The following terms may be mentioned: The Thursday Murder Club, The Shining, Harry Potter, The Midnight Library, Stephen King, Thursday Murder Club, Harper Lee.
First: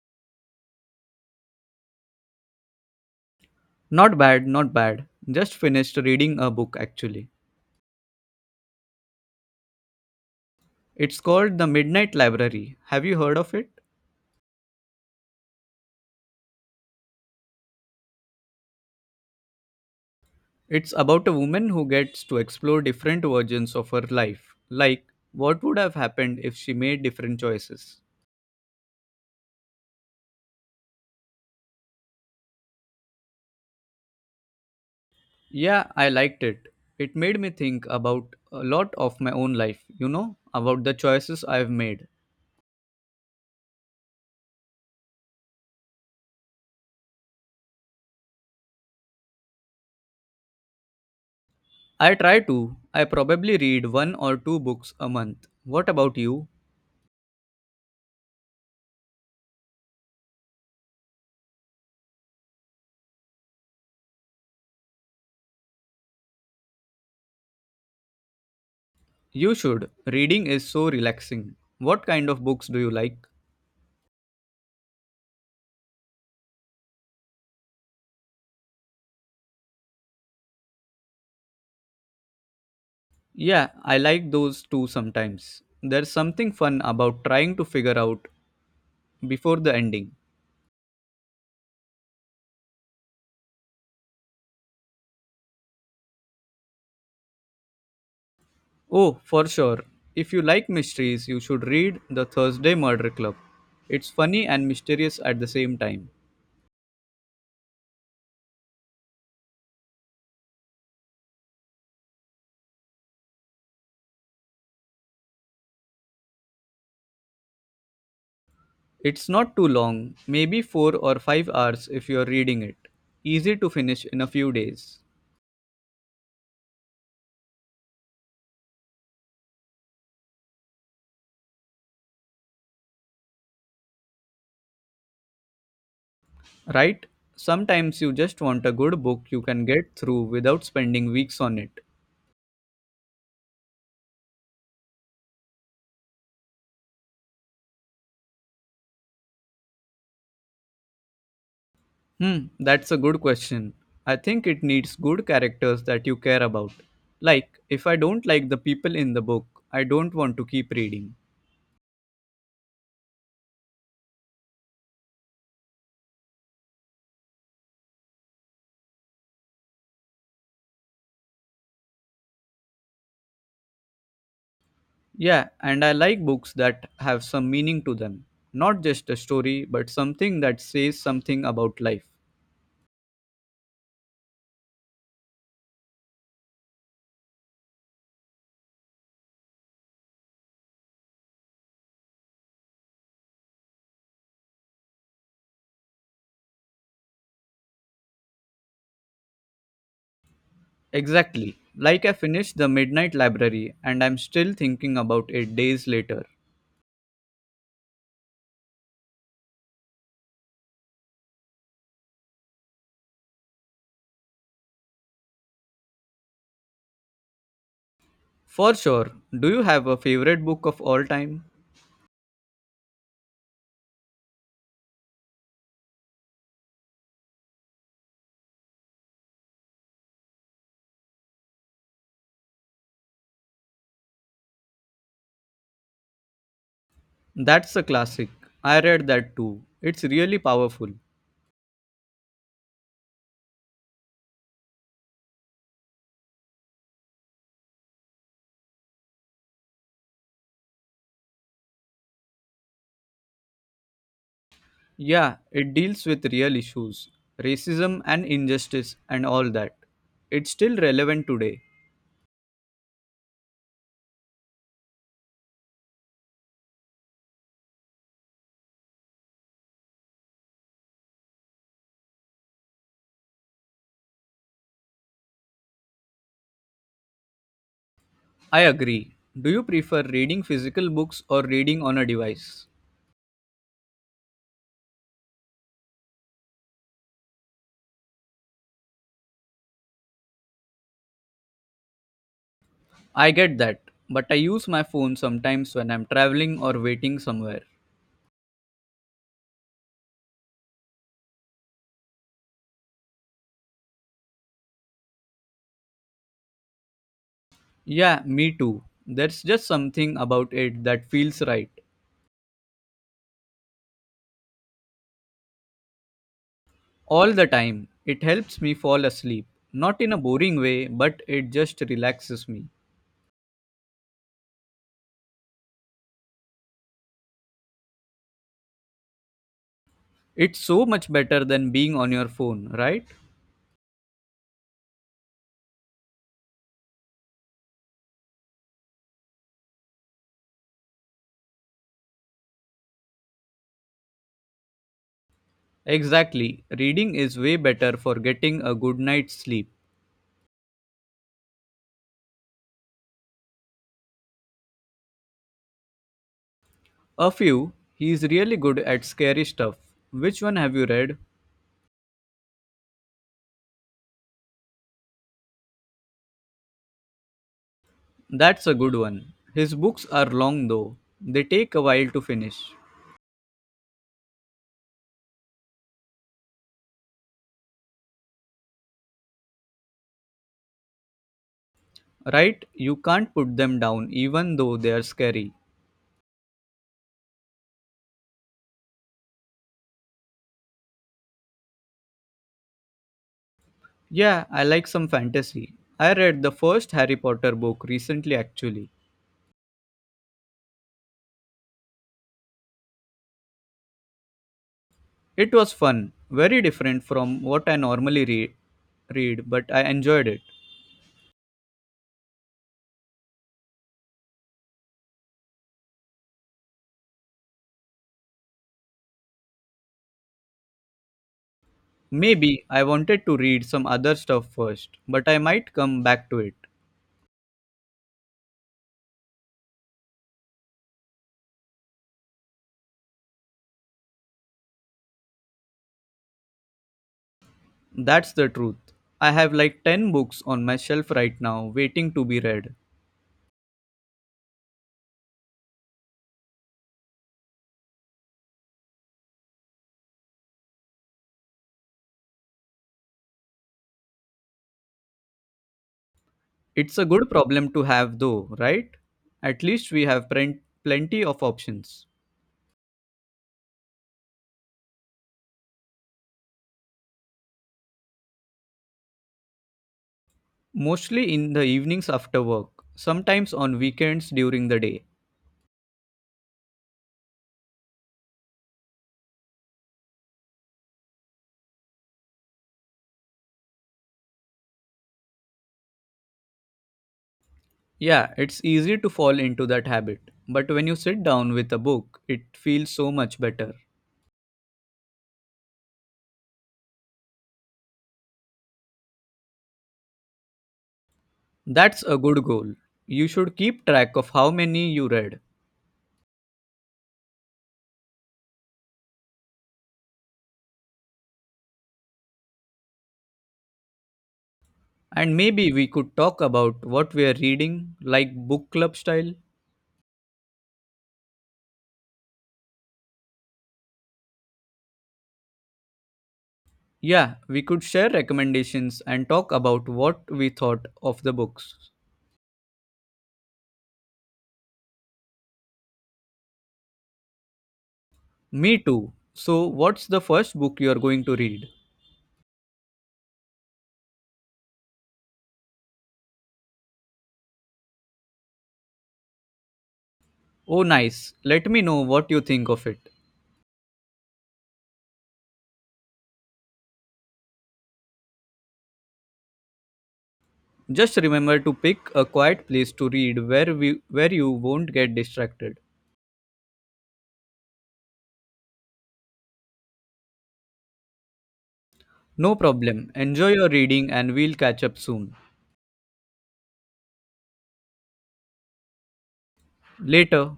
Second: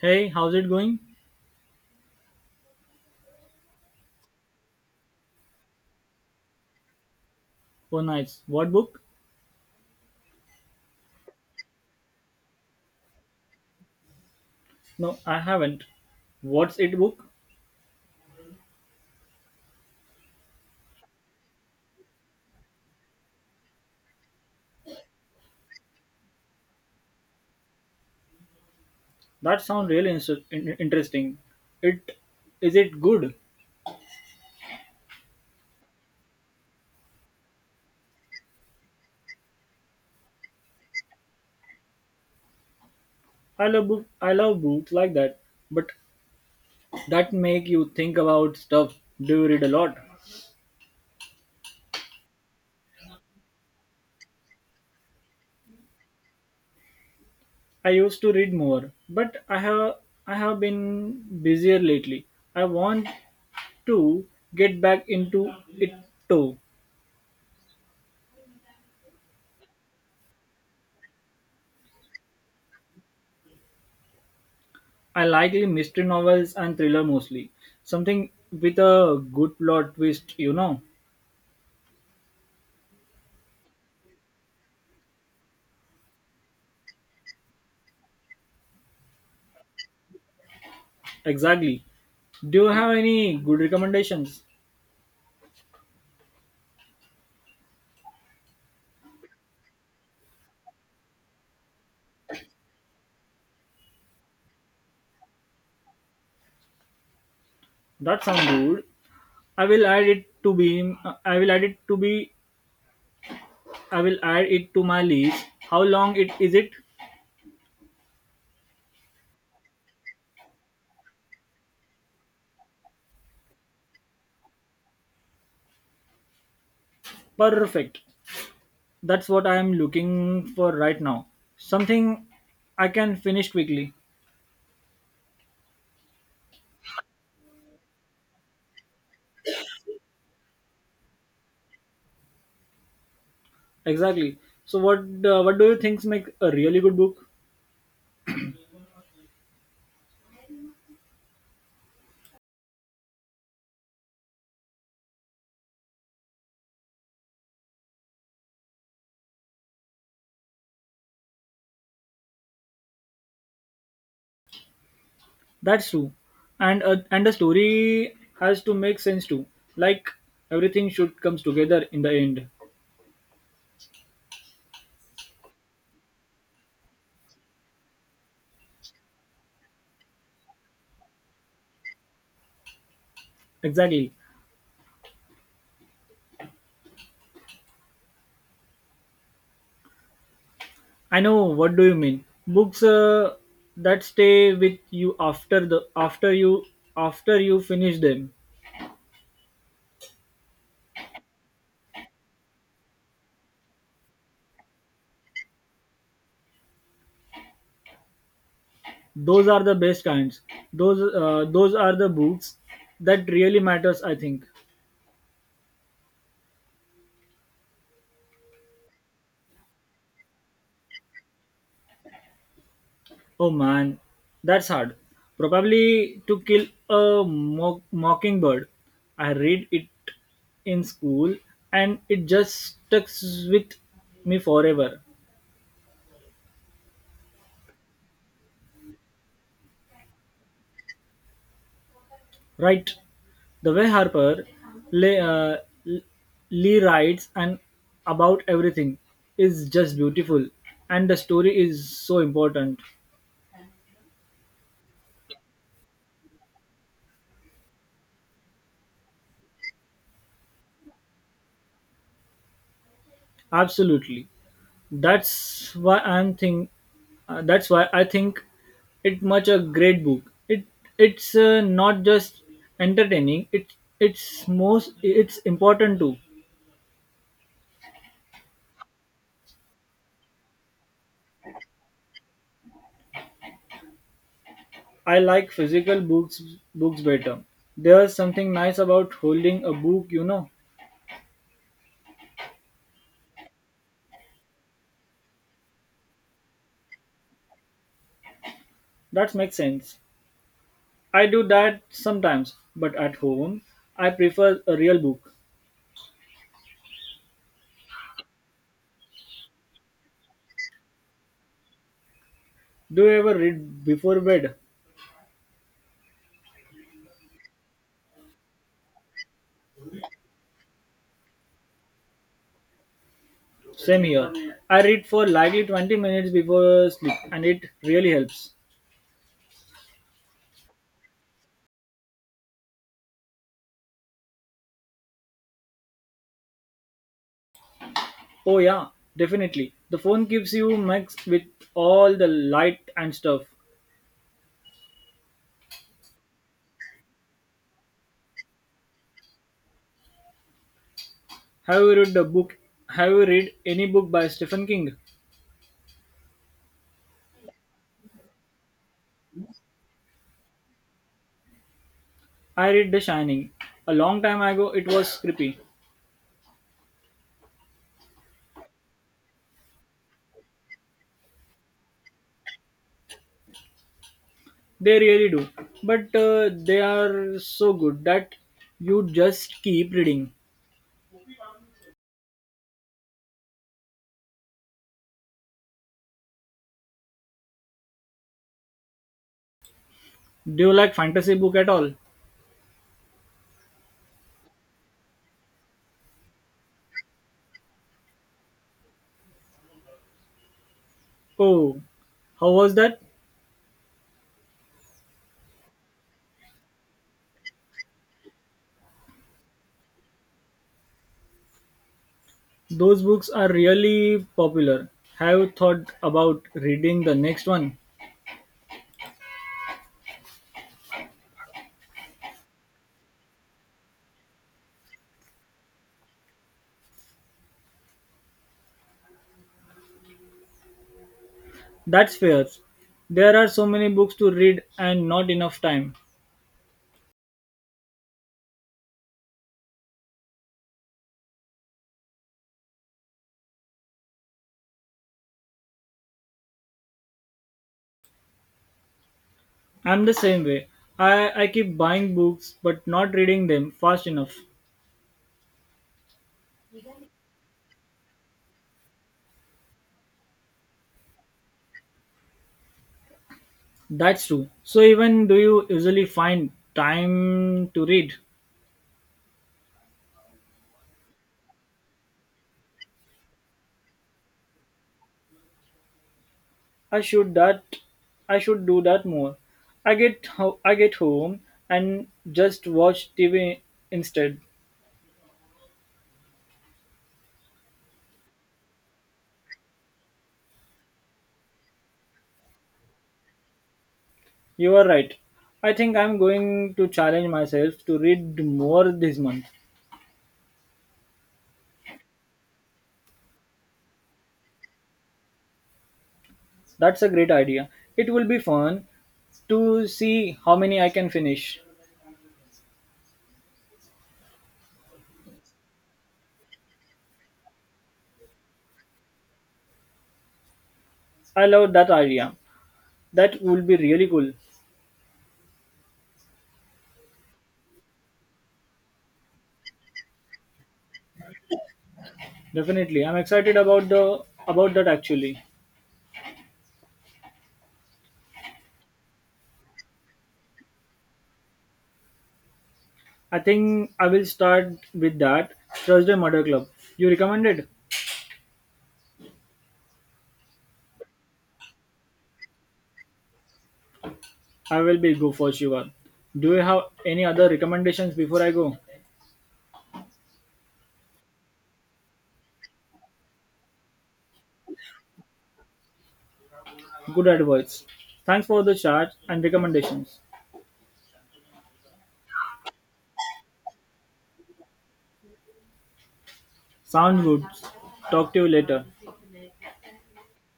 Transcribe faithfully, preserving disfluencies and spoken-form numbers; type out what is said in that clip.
Hey, how's it going? Not bad, not bad. Just finished reading a book actually. Oh, nice. What book? It's called The Midnight Library. Have you heard of it? No, I haven't. What's it book? It's about a woman who gets to explore different versions of her life, like what would have happened if she made different choices. That sounds really inter- in- interesting. It Is it good? Yeah, I liked it. It made me think about a lot of my own life, you know, about the choices I've made. I love book. I love books like that, but that make you think about stuff. Do you read a lot? I try to. I probably read one or two books a month. What about you? I used to read more, but I have I have been busier lately. I want to get back into it too. You should. Reading is so relaxing. What kind of books do you like? I like the mystery novels and thriller mostly. Something with a good plot twist, you know. Yeah, I like those too sometimes. There's something fun about trying to figure out before the ending. Exactly. Do you have any good recommendations? Oh, for sure. If you like mysteries, you should read The Thursday Murder Club. It's funny and mysterious at the same time. That sounds good. I will add it to be. I will add it to be. I will add it to my list. How long it is it? It's not too long, maybe four or five hours if you're reading it. Easy to finish in a few days. Perfect. That's what I am looking for right now. Something I can finish quickly. Right? Sometimes you just want a good book you can get through without spending weeks on it. Exactly. So what uh, what do you think makes a really good book? Hmm, that's a good question. I think it needs good characters that you care about. Like, if I don't like the people in the book, I don't want to keep reading. That's true, and uh, and the story has to make sense too. Like everything should comes together in the end. Yeah, and I like books that have some meaning to them. Not just a story, but something that says something about life. Exactly. I know what do you mean. Books uh, that stay with you after the after you after you finish them. Exactly. Like, I finished The Midnight Library and I'm still thinking about it days later. Those are the best kinds. Those uh, those are the books that really matters. I think. For sure, do you have a favorite book of all time? Oh man, that's hard. Probably to kill a mock- mockingbird. I read it in school and it just stuck with me forever. That's a classic. I read that too. It's really powerful. Right. The way Harper Lee, uh, Lee writes and about everything is just beautiful and the story is so important. Yeah, it deals with real issues, racism and injustice and all that. It's still relevant today. Absolutely. That's why I'm think. Uh, that's why I think it much a great book. It it's uh, not just entertaining. It it's most it's important too. I agree. Do you prefer reading physical books or reading on a device? I like physical books books better. There's something nice about holding a book, you know. I get that, but I use my phone sometimes when I'm traveling or waiting somewhere. That makes sense. I do that sometimes, but at home I prefer a real book. Yeah, me too. There's just something about it that feels right. Do you ever read before bed? All the time, it helps me fall asleep. Not in a boring way, but it just relaxes me. Same here. I read for likely twenty minutes before sleep and it really helps. It's so much better than being on your phone, right? Oh, yeah, definitely. The phone keeps you mixed with all the light and stuff. Exactly. Reading is way better for getting a good night's sleep. Have you read the book? Have you read any book by Stephen King? A few. He's really good at scary stuff. Which one have you read? I read The Shining. A long time ago, it was creepy. That's a good one. His books are long though. They take a while to finish. They really do. But uh, they are so good that you just keep reading. Right? You can't put them down even though they are scary. Do you like fantasy book at all? Yeah, I like some fantasy. I read the first Harry Potter book recently actually. Oh, how was that? It was fun, very different from what I normally re- read, but I enjoyed it. Those books are really popular. Have you thought about reading the next one? Maybe I wanted to read some other stuff first, but I might come back to it. That's fair. There are so many books to read and not enough time. That's the truth. I have like ten books on my shelf right now waiting to be read. I'm the same way. I, I keep buying books but not reading them fast enough. It's a good problem to have though, right? At least we have plen- plenty of options. That's true. So even do you usually find time to read? Mostly in the evenings after work, sometimes on weekends during the day. I should that I should do that more. I get ho- I get home and just watch T V instead. Yeah, it's easy to fall into that habit, but when you sit down with a book, it feels so much better. You are right. I think I'm going to challenge myself to read more this month. That's a good goal. You should keep track of how many you read. That's a great idea. It will be fun to see how many I can finish. And maybe we could talk about what we are reading, like book club style. I love that idea. That will be really cool. Yeah, we could share recommendations and talk about what we thought of the books. Definitely. I'm excited about the about that actually. Me too. So, what's the first book you are going to read? I think I will start with that Thursday Murder Club. You recommended? Oh, nice. Let me know what you think of it. I will be go for sure. Do you have any other recommendations before I go? Just remember to pick a quiet place to read where we where you won't get distracted. Good advice. Thanks for the chat and recommendations. No problem. Enjoy your reading and we'll catch up soon. Sound good. Talk to you later. Later.